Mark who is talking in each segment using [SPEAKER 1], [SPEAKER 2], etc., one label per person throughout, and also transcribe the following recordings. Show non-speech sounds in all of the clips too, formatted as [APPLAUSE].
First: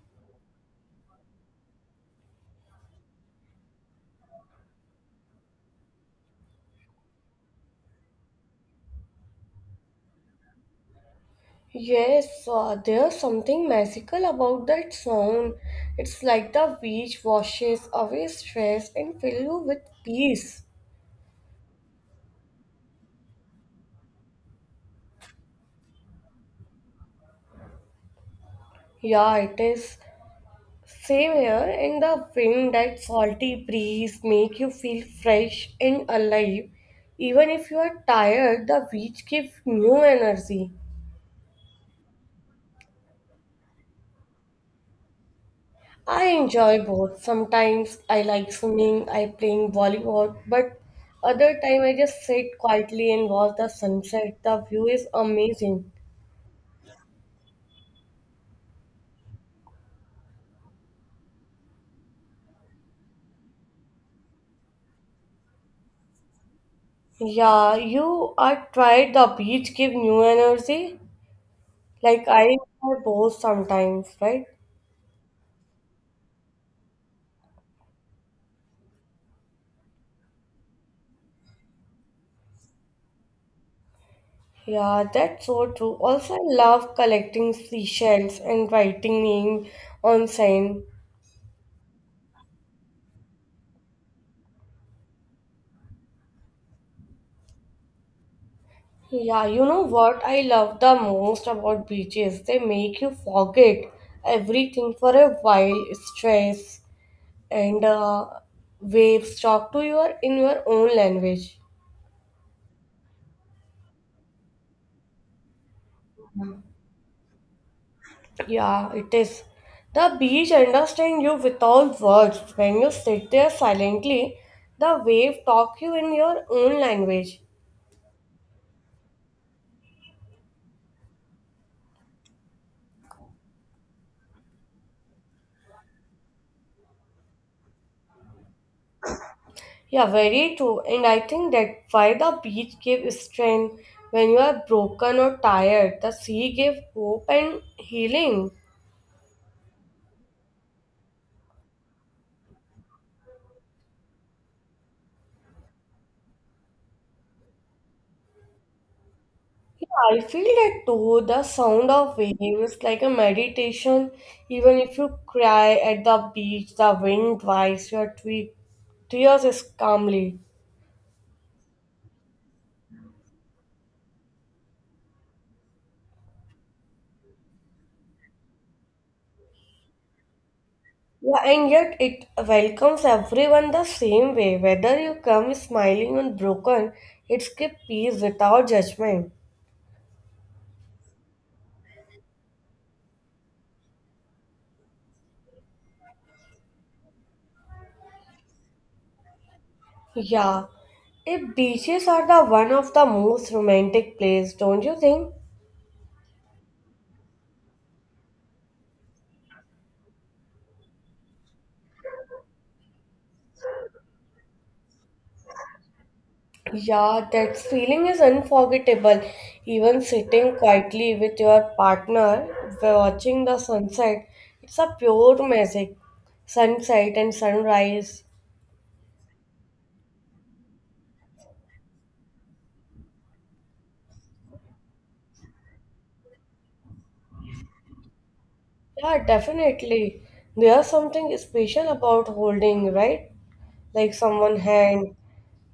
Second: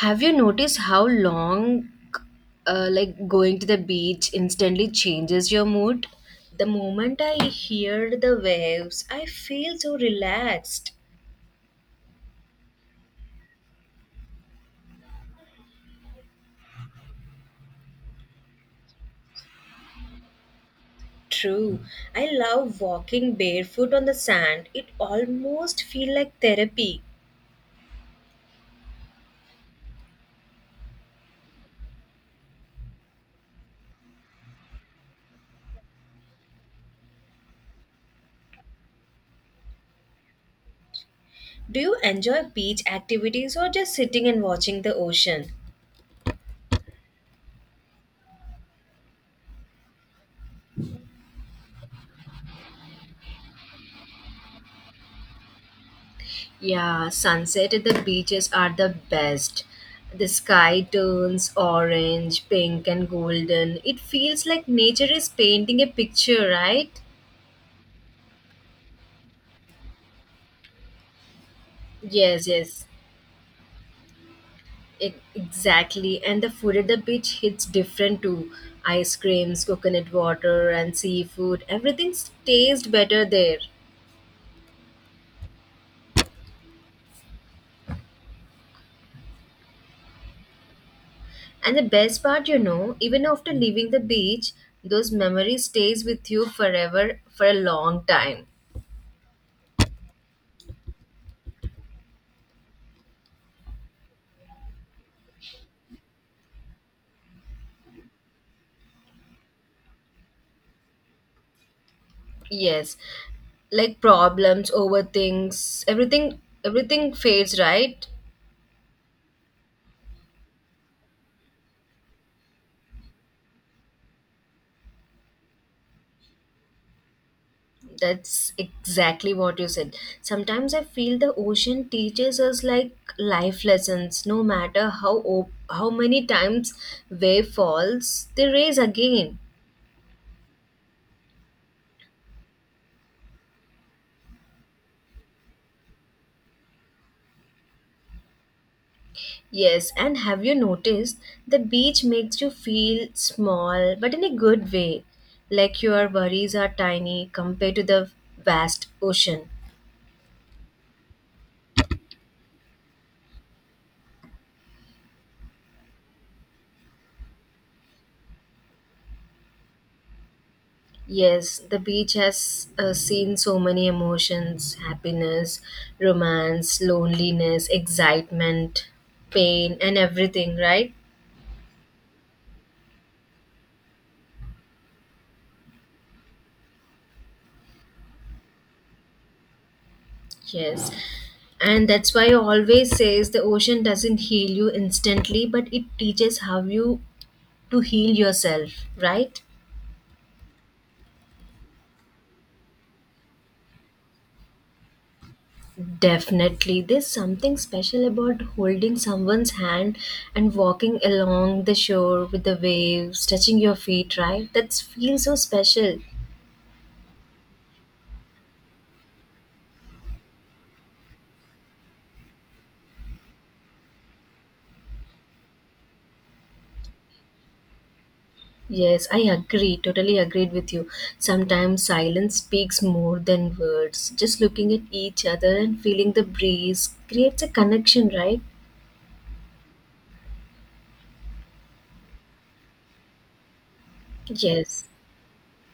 [SPEAKER 1] Have you noticed how long, like going to the beach instantly changes your mood? The moment I hear the waves, I feel so relaxed.
[SPEAKER 2] Yes, there's something magical about that sound. It's like the beach washes away stress and fill you with peace.
[SPEAKER 1] True, I love walking barefoot on the sand. It almost feel like therapy.
[SPEAKER 2] Yeah, it is. Same here, and the wind, that salty breeze, make you feel fresh and alive. Even if you are tired, the beach gives new energy.
[SPEAKER 1] Do you enjoy beach activities or just sitting and watching the ocean?
[SPEAKER 2] I enjoy both. Sometimes I like swimming, I playing volleyball, but other time I just sit quietly and watch the sunset. The view is amazing.
[SPEAKER 1] Yeah, sunset at the beaches are the best. The sky turns orange, pink, and golden. It feels like nature is painting a picture, right?
[SPEAKER 2] Yeah, you are tried the beach give new energy. Like
[SPEAKER 1] Yes,
[SPEAKER 2] I
[SPEAKER 1] yes,
[SPEAKER 2] enjoy both sometimes, right?
[SPEAKER 1] it, exactly. And the food at the beach hits different too. Ice creams, coconut water, and seafood. Everything tastes better there.
[SPEAKER 2] Yeah, that's so true. Also, I love collecting seashells and writing name on sand.
[SPEAKER 1] And the best part, you know, even after leaving the beach, those memories stays with you forever for a long time.
[SPEAKER 2] Yeah, you know what I love the most about beaches? They make you forget everything for a while, stress and waves talk to you in your own language.
[SPEAKER 1] Yes, like problems, over things, everything fades, right?
[SPEAKER 2] Yeah, it is. The beach understands you without words. When you sit there silently, the wave talk you in your own language.
[SPEAKER 1] That's exactly what you said. Sometimes I feel the ocean teaches us like life lessons. No matter how many times wave falls, they raise again.
[SPEAKER 2] Yeah, very true. And I think that why the beach gives strength when you are broken or tired. The sea gives hope and healing.
[SPEAKER 1] Yes, and have you noticed the beach makes you feel small, but in a good way, like your worries are tiny compared to the vast ocean.
[SPEAKER 2] Yeah, I feel that too. The sound of waves is like a meditation. Even if you cry at the beach, the wind dries your tears is calmly.
[SPEAKER 1] Yes, the beach has seen so many emotions happiness, romance, loneliness, excitement, pain, and everything, right?
[SPEAKER 2] Yeah, and yet it welcomes everyone the same way. Whether you come smiling or broken, it's gives peace without judgment.
[SPEAKER 1] Yes. And that's why I always says the ocean doesn't heal you instantly, but it teaches how you to heal yourself, right?
[SPEAKER 2] Yeah, if beaches are the one of the most romantic place, don't you think?
[SPEAKER 1] Definitely. There's something special about holding someone's hand and walking along the shore with the waves, touching your feet, right? That feels so special.
[SPEAKER 2] Yeah, that feeling is unforgettable. Even sitting quietly with your partner, watching the sunset, it's a pure magic. Sunset and sunrise.
[SPEAKER 1] Yes, I agree. Totally agreed with you. Sometimes silence speaks more than words. Just looking at each other and feeling the breeze creates a connection, right?
[SPEAKER 2] Yeah, definitely. There's something special about holding, right? Like someone
[SPEAKER 1] Yes,
[SPEAKER 2] hand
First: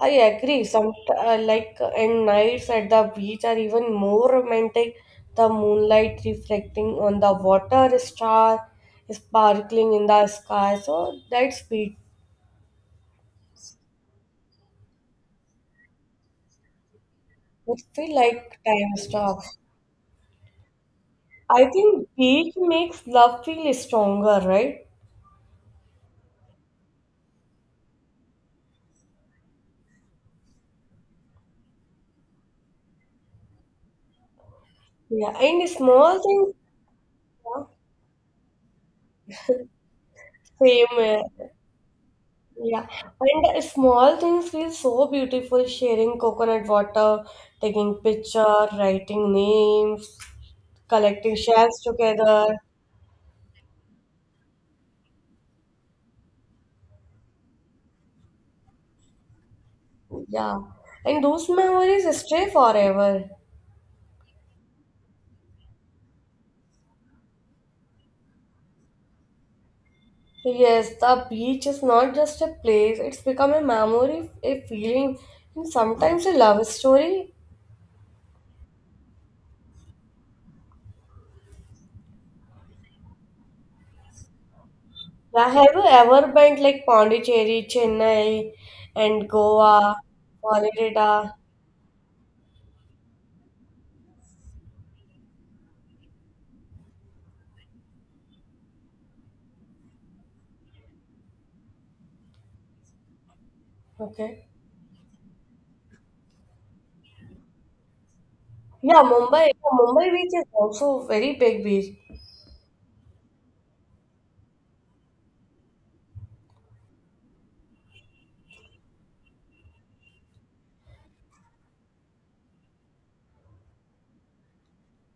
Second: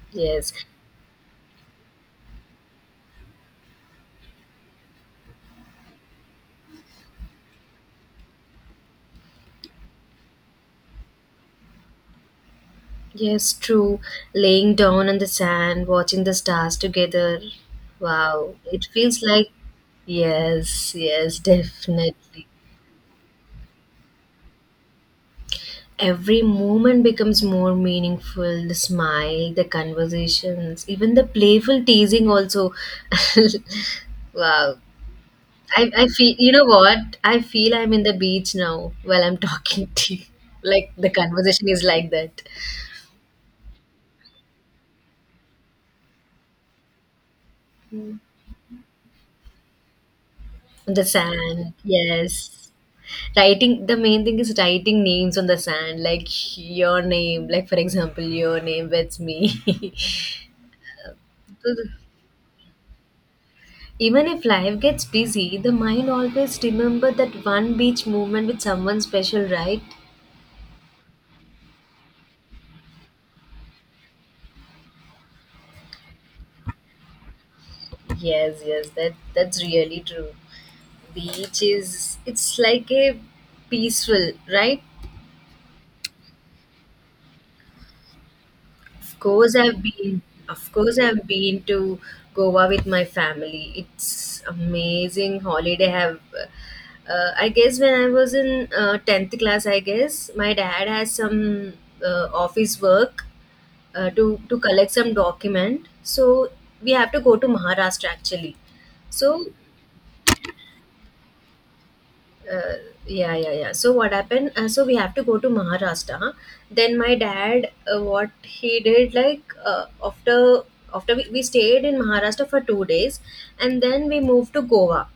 [SPEAKER 2] I
[SPEAKER 1] yes,
[SPEAKER 2] agree. Some like and nights at the beach are even more romantic. The moonlight reflecting on the water, star sparkling in the sky. So that's beach.
[SPEAKER 1] yes, true. Laying down on the sand, watching the stars together.
[SPEAKER 2] It feel
[SPEAKER 1] Wow,
[SPEAKER 2] like
[SPEAKER 1] it
[SPEAKER 2] time
[SPEAKER 1] feels like,
[SPEAKER 2] stops.
[SPEAKER 1] yes, yes,
[SPEAKER 2] I think
[SPEAKER 1] definitely.
[SPEAKER 2] beach makes love feel stronger, right?
[SPEAKER 1] Every moment becomes more meaningful. The smile, the conversations, even the playful teasing, also. [LAUGHS] Wow.
[SPEAKER 2] Yeah, and
[SPEAKER 1] I
[SPEAKER 2] small
[SPEAKER 1] feel
[SPEAKER 2] things,
[SPEAKER 1] what I
[SPEAKER 2] yeah,
[SPEAKER 1] feel, I'm in the beach now while I'm [LAUGHS] talking to you.
[SPEAKER 2] same.
[SPEAKER 1] Like the
[SPEAKER 2] Here.
[SPEAKER 1] conversation is like that
[SPEAKER 2] Yeah, and small things feel so beautiful. Sharing coconut water, taking picture, writing names.
[SPEAKER 1] on the
[SPEAKER 2] Collecting
[SPEAKER 1] sand.
[SPEAKER 2] shells together.
[SPEAKER 1] Yes, writing, the main thing is writing names on the sand. Like your name, like for example, your name, that's me. [LAUGHS]
[SPEAKER 2] Yeah, and those
[SPEAKER 1] So the-
[SPEAKER 2] memories stay forever.
[SPEAKER 1] Even if life gets busy, the mind always remember that one beach moment with someone special, right?
[SPEAKER 2] So, yes, the beach is not just a place, it's become a memory, a feeling, and sometimes a love story.
[SPEAKER 1] Yes, yes, that's really true. Beach is, it's like a peaceful, right?
[SPEAKER 2] Yeah, have you ever been like Pondicherry, Chennai,
[SPEAKER 1] Of
[SPEAKER 2] and
[SPEAKER 1] course, I've
[SPEAKER 2] Goa,
[SPEAKER 1] been. Of course, I've
[SPEAKER 2] Florida?
[SPEAKER 1] been to Goa with my family. It's amazing holiday. Have I guess when I was in tenth class, I guess my dad has some office work to
[SPEAKER 2] Okay.
[SPEAKER 1] collect some document. So we have to go to Maharashtra actually.
[SPEAKER 2] Yeah,
[SPEAKER 1] So
[SPEAKER 2] Mumbai. Yeah, Mumbai beach is also very big beach.
[SPEAKER 1] Uh, yeah, yeah, yeah. So what happened? So we have to go to Maharashtra, huh? Then my dad, what he did, like after we stayed in Maharashtra for 2 days, and then we moved to Goa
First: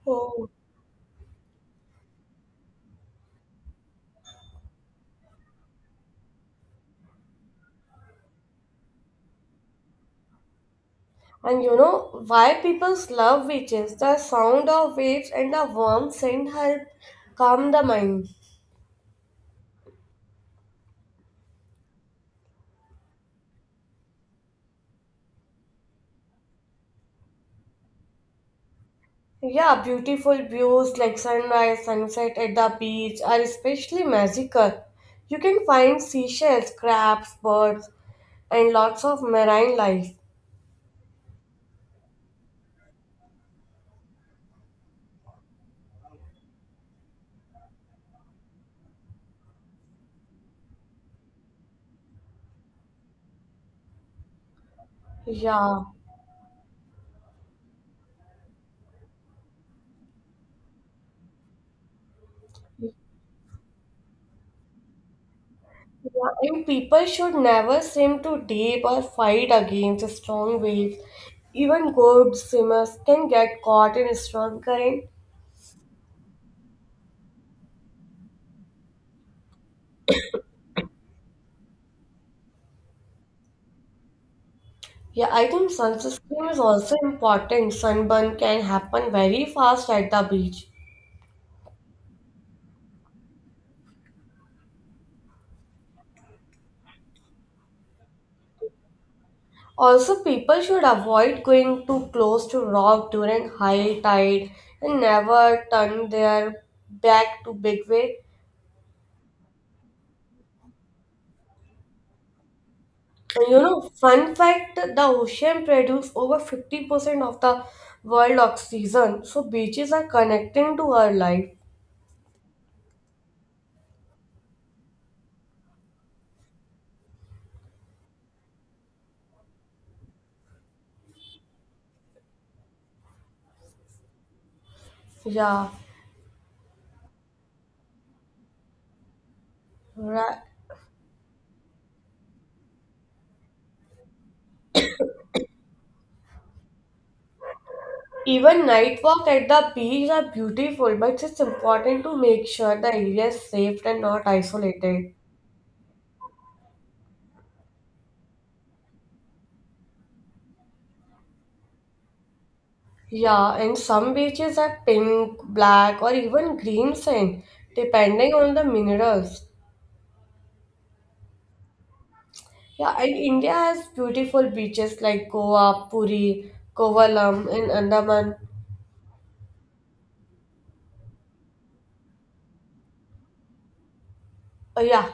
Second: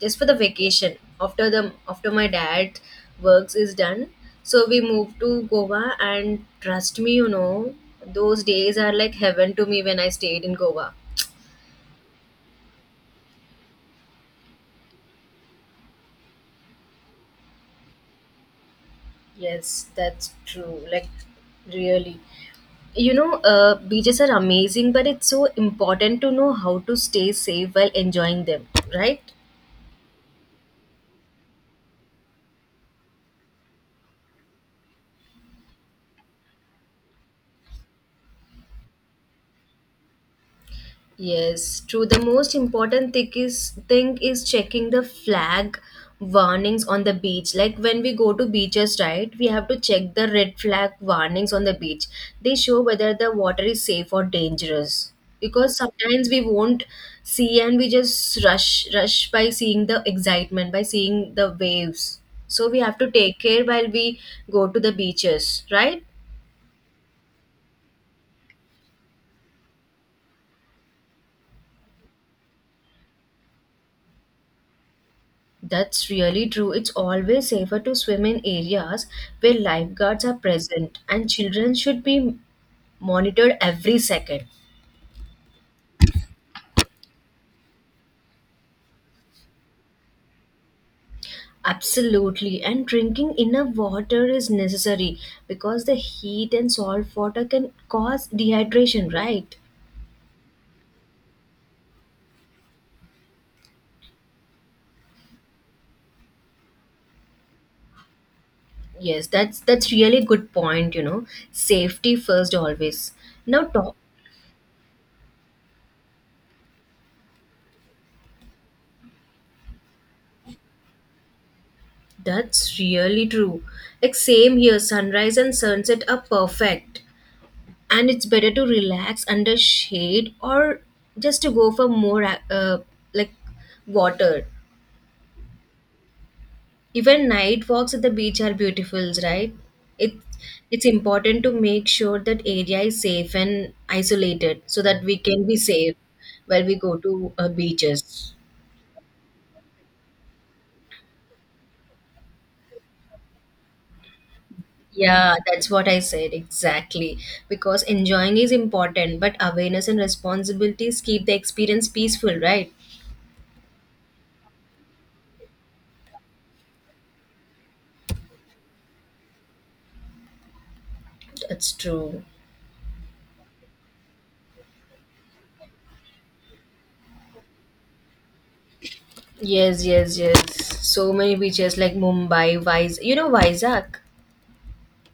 [SPEAKER 1] just for the
[SPEAKER 2] Oh.
[SPEAKER 1] vacation. After my dad works is done, so we moved to Goa, and trust me, you know, those days are like heaven to me when I stayed in Goa.
[SPEAKER 2] And you know why people's love beaches? The sound of waves and the warm scent help calm the mind.
[SPEAKER 1] Yes, that's true. Like really. You know beaches are amazing, but it's so important to know how to stay safe while enjoying them, right?
[SPEAKER 2] Yeah, beautiful views like sunrise, sunset at the beach are especially magical. You can find seashells, crabs, birds, and lots of marine life.
[SPEAKER 1] Yes, true. The most important thing is checking the flag warnings on the beach. Like when we go to beaches, right? We have to check the red flag warnings on the beach. They show whether the water is safe or dangerous. Because
[SPEAKER 2] Yeah.
[SPEAKER 1] sometimes we won't see and we just rush by seeing the excitement, by seeing the waves. So we have to take care while we go to the beaches, right?
[SPEAKER 2] Yeah, and people should never swim too deep or fight against strong waves. Even good swimmers can get caught in strong current.
[SPEAKER 1] That's really true. It's always safer to swim in areas where lifeguards are present, and children should be monitored every second.
[SPEAKER 2] Yeah, I think sunscreen is also important. Sunburn can happen very fast at the beach.
[SPEAKER 1] Absolutely, and drinking enough water is necessary because the heat and salt water can cause dehydration, right?
[SPEAKER 2] Also, people should avoid going too close to rock during high tide and never turn their back to big wave.
[SPEAKER 1] Yes, that's really good point, you know. Safety first always.
[SPEAKER 2] And you
[SPEAKER 1] Now
[SPEAKER 2] know,
[SPEAKER 1] talk,
[SPEAKER 2] fun fact, the ocean produces over 50% of the world oxygen. So beaches are connecting to our life.
[SPEAKER 1] that's really true. Like same here, sunrise and sunset are perfect, and it's better to relax under shade or just to go for more uh, like water.
[SPEAKER 2] Yeah,
[SPEAKER 1] Even night walks at the beach are beautiful, right? It,
[SPEAKER 2] right.
[SPEAKER 1] it's important to make sure that area is safe and isolated so that we can be safe while we go to beaches.
[SPEAKER 2] Even night walk at the beach are beautiful, but it's important to make sure the area is safe and not isolated.
[SPEAKER 1] Yeah, that's what I said exactly, because enjoying is important but awareness and responsibilities keep the experience peaceful, right?
[SPEAKER 2] Yeah, and some beaches have pink, black, or even green sand, depending on the minerals.
[SPEAKER 1] That's true.
[SPEAKER 2] Yeah, and India has beautiful beaches like Goa, Puri, Kovalam, and Andaman.
[SPEAKER 1] Yes, yes, yes. So many beaches like Mumbai, Vaiz. You know Vizag?
[SPEAKER 2] Yeah,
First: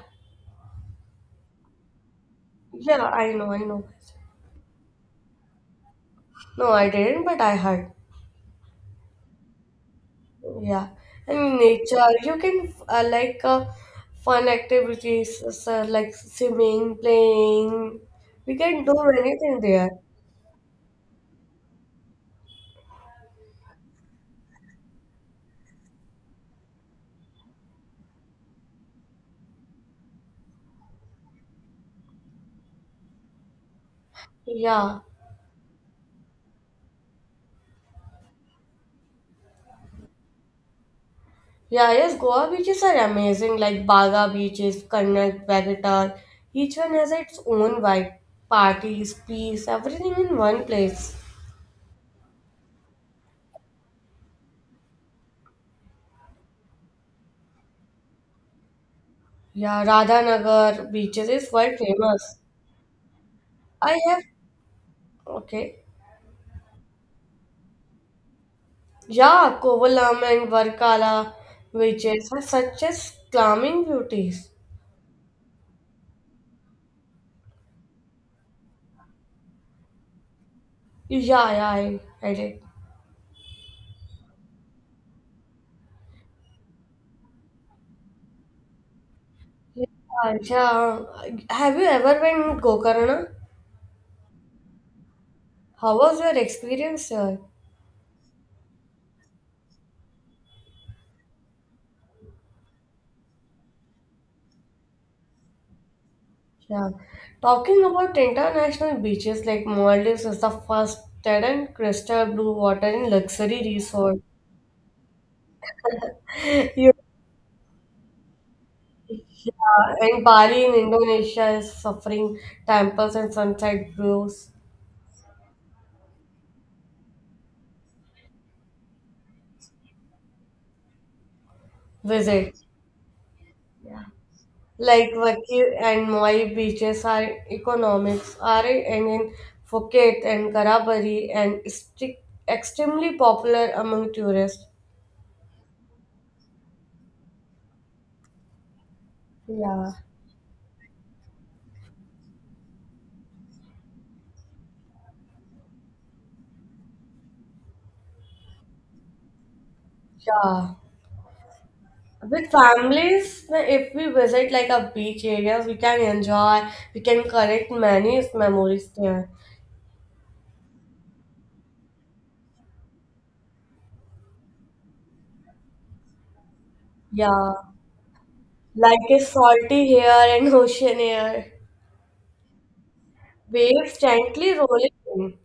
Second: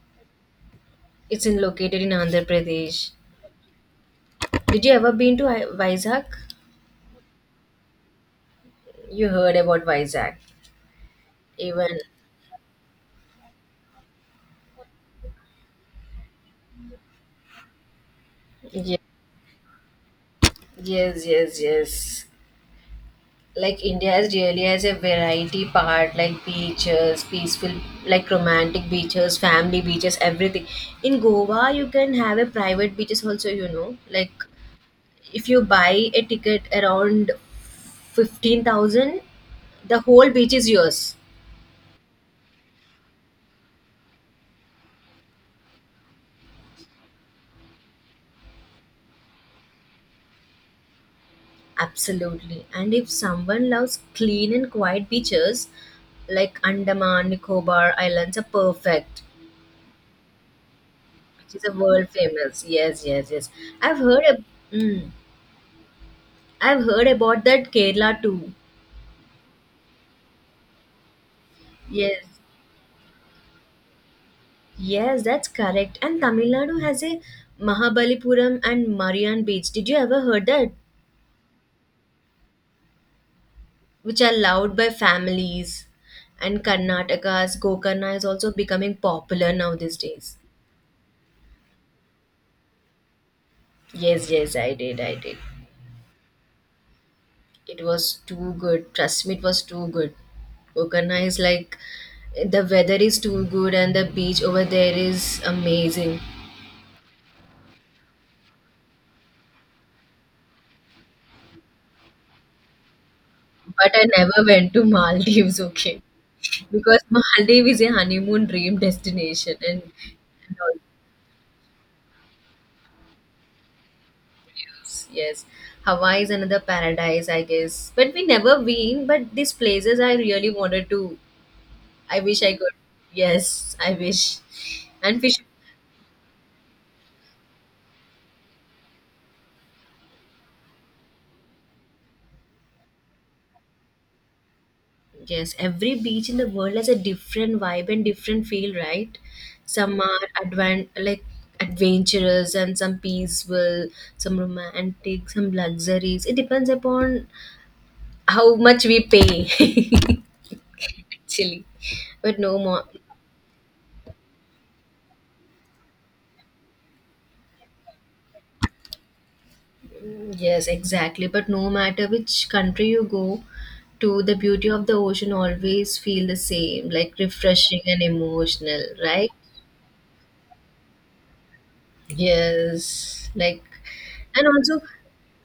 [SPEAKER 1] It's in located in Andhra
[SPEAKER 2] yeah,
[SPEAKER 1] Pradesh.
[SPEAKER 2] I know, I know.
[SPEAKER 1] Did you ever been to Vizag?
[SPEAKER 2] No, I didn't, but I heard.
[SPEAKER 1] You heard about Vizag.
[SPEAKER 2] Yeah, and
[SPEAKER 1] Even
[SPEAKER 2] nature, you can fun activities so, like swimming, playing. We can do
[SPEAKER 1] yeah,
[SPEAKER 2] anything there.
[SPEAKER 1] yes, yes, yes. Like India has really has a variety part, like beaches, peaceful, like romantic beaches, family beaches, everything. In Goa you can have a private beaches also, you know. Like
[SPEAKER 2] Yeah,
[SPEAKER 1] if you buy a ticket around 15,000, the whole beach is yours.
[SPEAKER 2] yeah, yes, Goa beaches are amazing, like Baga beaches, Karnak, Baghetar. Each one has its own vibe, parties, peace, everything in one place.
[SPEAKER 1] Absolutely, and if someone loves clean and quiet beaches like Andaman Nicobar Islands are perfect,
[SPEAKER 2] Yeah, Radhanagar beaches is
[SPEAKER 1] which is a
[SPEAKER 2] quite
[SPEAKER 1] world
[SPEAKER 2] famous.
[SPEAKER 1] famous. Yes, yes, yes, I've
[SPEAKER 2] I
[SPEAKER 1] heard
[SPEAKER 2] have,
[SPEAKER 1] mm,
[SPEAKER 2] okay.
[SPEAKER 1] I've heard about that. Kerala too.
[SPEAKER 2] Yeah, Kovalam and Varkala,
[SPEAKER 1] Yes,
[SPEAKER 2] witches have such as calming beauties.
[SPEAKER 1] yes, that's correct. And Tamil Nadu has a Mahabalipuram and Marian beach. Did you ever heard that,
[SPEAKER 2] Yeah, yeah, I did.
[SPEAKER 1] which are loved by families. And Karnataka's Gokarna is also becoming popular now these days.
[SPEAKER 2] Yeah, yeah. Have you ever been Gokarna?
[SPEAKER 1] Yes, yes, I did, I did.
[SPEAKER 2] How was your experience there?
[SPEAKER 1] It was too good. Trust me, it was too good. Gokarna is like the weather is too good and the beach over there is amazing.
[SPEAKER 2] Yeah. Talking about international beaches like Maldives is the first dead and crystal blue water in luxury
[SPEAKER 1] But I
[SPEAKER 2] resort.
[SPEAKER 1] never went to Maldives, okay?
[SPEAKER 2] You,
[SPEAKER 1] Because Maldives is a honeymoon dream
[SPEAKER 2] yeah,
[SPEAKER 1] destination, and,
[SPEAKER 2] and
[SPEAKER 1] and
[SPEAKER 2] Bali in
[SPEAKER 1] all.
[SPEAKER 2] Indonesia is suffering temples and sunset views.
[SPEAKER 1] Yes, Hawaii is another paradise, I guess. But we never been. But these places, I really wanted to. I wish I
[SPEAKER 2] Visit.
[SPEAKER 1] could. Yes, I wish.
[SPEAKER 2] Like
[SPEAKER 1] And fish.
[SPEAKER 2] Vaki and Moai beaches are economics are and in Phuket and Karabari and strict, extremely popular among tourists.
[SPEAKER 1] Yes, every beach in the world has a different vibe and different feel, right?
[SPEAKER 2] Yeah.
[SPEAKER 1] Some are advan like adventurous and some peaceful, some romantic, some luxuries. It depends upon how much we pay,
[SPEAKER 2] Yeah.
[SPEAKER 1] [LAUGHS] actually. But
[SPEAKER 2] With
[SPEAKER 1] no more.
[SPEAKER 2] families, if we visit like a beach area, we can enjoy, we can collect many memories there.
[SPEAKER 1] Yes, exactly. But no matter which country you go to, the beauty of the ocean always feel the same, like
[SPEAKER 2] Yeah.
[SPEAKER 1] refreshing and emotional,
[SPEAKER 2] Like a
[SPEAKER 1] right?
[SPEAKER 2] salty air and [LAUGHS] ocean air.
[SPEAKER 1] Yes, like,
[SPEAKER 2] Waves
[SPEAKER 1] and
[SPEAKER 2] gently
[SPEAKER 1] also,
[SPEAKER 2] rolling in.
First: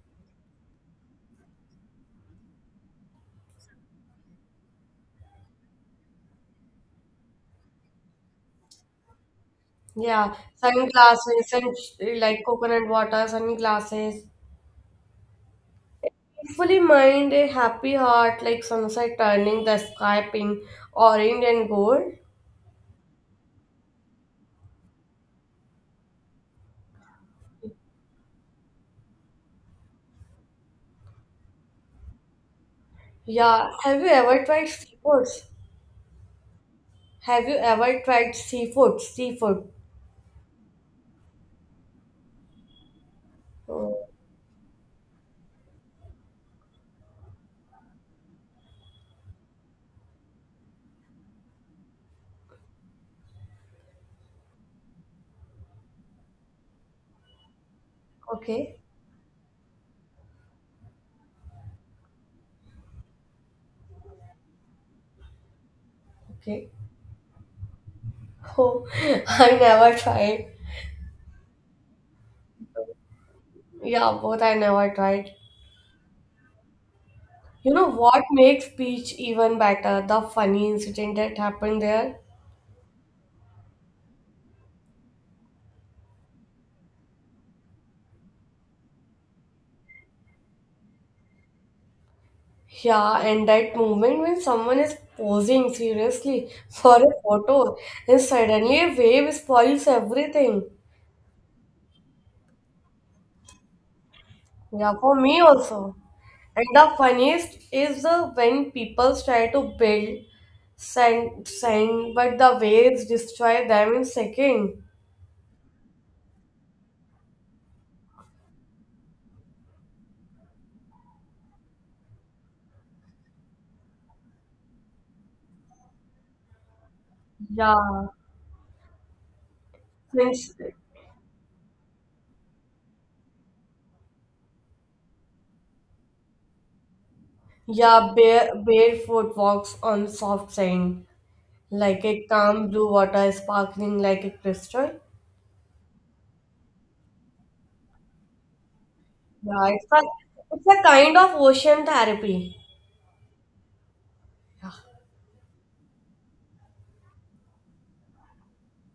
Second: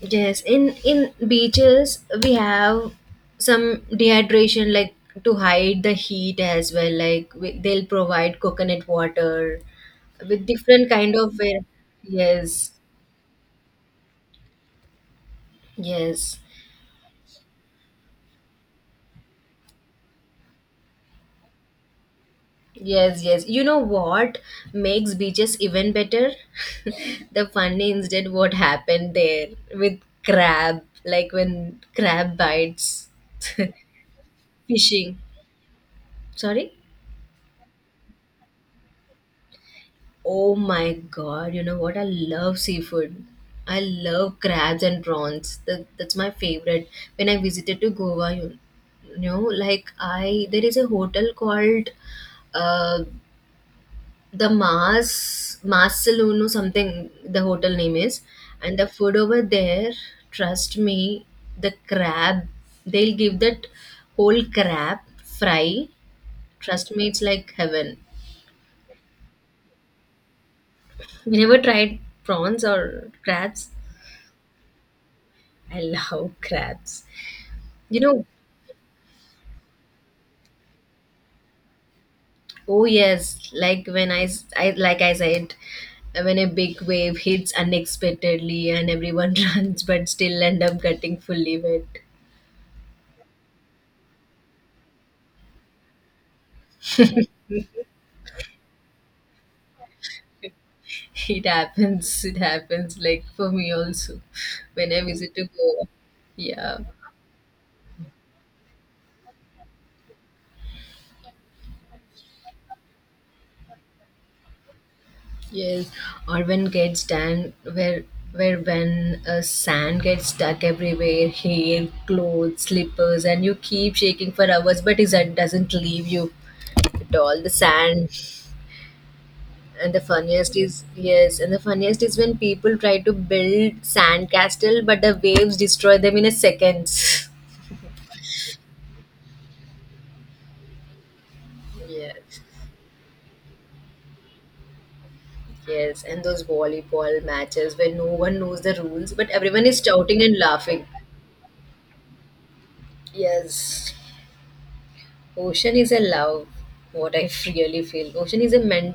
[SPEAKER 1] yes, in beaches we have some dehydration, like to hide the heat as well. Like we, they'll provide coconut water
[SPEAKER 2] Yeah.
[SPEAKER 1] with different kind of,
[SPEAKER 2] Sunglasses and like
[SPEAKER 1] yes,
[SPEAKER 2] coconut water, sunglasses.
[SPEAKER 1] yes.
[SPEAKER 2] Fully mind, a happy heart like sunset turning the sky pink, orange and gold.
[SPEAKER 1] Yes, yes. You know what makes beaches even better? [LAUGHS] The funny incident what happened there with crab, like when crab bites
[SPEAKER 2] Yeah, have you ever tried
[SPEAKER 1] fishing.
[SPEAKER 2] seafoods?
[SPEAKER 1] Sorry?
[SPEAKER 2] Have you ever tried seafood? Seafood.
[SPEAKER 1] Oh my god, you know what? I love seafood. I
[SPEAKER 2] Oh,
[SPEAKER 1] love crabs and prawns. That's my favorite. When I visited to Goa, you know, like I, there is a hotel called uh the Mars, Marceluno something the hotel name is, and
[SPEAKER 2] okay,
[SPEAKER 1] the food over there. Trust me, the crab they'll give that whole crab fry.
[SPEAKER 2] okay.
[SPEAKER 1] Trust me, it's like heaven.
[SPEAKER 2] Oh, [LAUGHS] I never tried.
[SPEAKER 1] You never tried prawns or crabs?
[SPEAKER 2] Yeah, both I never tried.
[SPEAKER 1] I love [LAUGHS] crabs.
[SPEAKER 2] You know
[SPEAKER 1] You
[SPEAKER 2] what
[SPEAKER 1] know,
[SPEAKER 2] makes Peach even better? The funny incident that happened there.
[SPEAKER 1] oh yes, like when like I said, when a big wave hits unexpectedly and everyone [LAUGHS] runs, but still end up getting fully wet.
[SPEAKER 2] Yeah, and that moment when someone is posing seriously for a photo and suddenly a wave spoils everything.
[SPEAKER 1] It happens. It happens. Like for me also, when
[SPEAKER 2] Yeah,
[SPEAKER 1] I
[SPEAKER 2] for
[SPEAKER 1] visit
[SPEAKER 2] me
[SPEAKER 1] to Goa,
[SPEAKER 2] also. And
[SPEAKER 1] yeah,
[SPEAKER 2] the funniest is the when people try to build sand but the waves destroy them in second.
[SPEAKER 1] yes, or when gets done where when sand gets stuck everywhere, hair, clothes, slippers, and you keep shaking for hours, but it doesn't leave you at all. The
[SPEAKER 2] Yeah.
[SPEAKER 1] sand. And the
[SPEAKER 2] Since
[SPEAKER 1] funniest is yes, and the funniest is when people try to build sand castle, but the waves destroy them in a second. [LAUGHS]
[SPEAKER 2] yeah, bare barefoot walks on soft sand, like a
[SPEAKER 1] Yes.
[SPEAKER 2] calm blue water sparkling like a crystal.
[SPEAKER 1] Yes, and those volleyball matches where no one knows the rules, but everyone
[SPEAKER 2] Yeah,
[SPEAKER 1] is
[SPEAKER 2] it's a,
[SPEAKER 1] shouting and
[SPEAKER 2] it's a
[SPEAKER 1] laughing.
[SPEAKER 2] kind of ocean therapy.
[SPEAKER 1] Yes,
[SPEAKER 2] Yeah.
[SPEAKER 1] ocean is a love. What I really feel, ocean is a men,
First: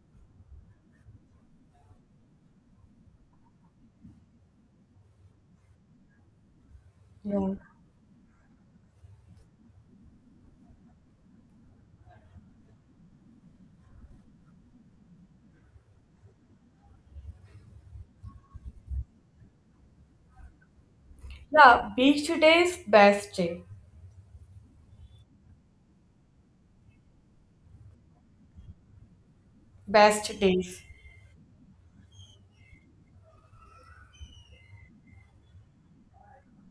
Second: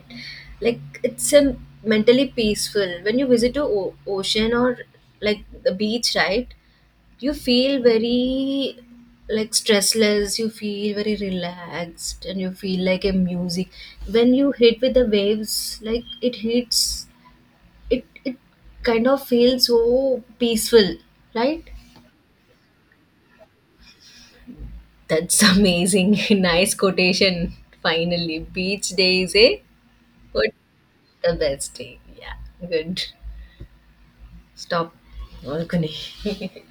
[SPEAKER 1] like it's a mentally peaceful. When you visit a ocean or like the beach, right? You
[SPEAKER 2] Yeah,
[SPEAKER 1] feel very like stressless. You feel very relaxed, and you feel like a music. When you hit with the waves, like it hits, it kind of feels so peaceful, right?
[SPEAKER 2] yeah, beach day is best day.
[SPEAKER 1] That's amazing. [LAUGHS] Nice quotation. Finally, beach days, eh?
[SPEAKER 2] Best
[SPEAKER 1] What
[SPEAKER 2] days.
[SPEAKER 1] the best day? Yeah, good. Stop. Balcony. [LAUGHS]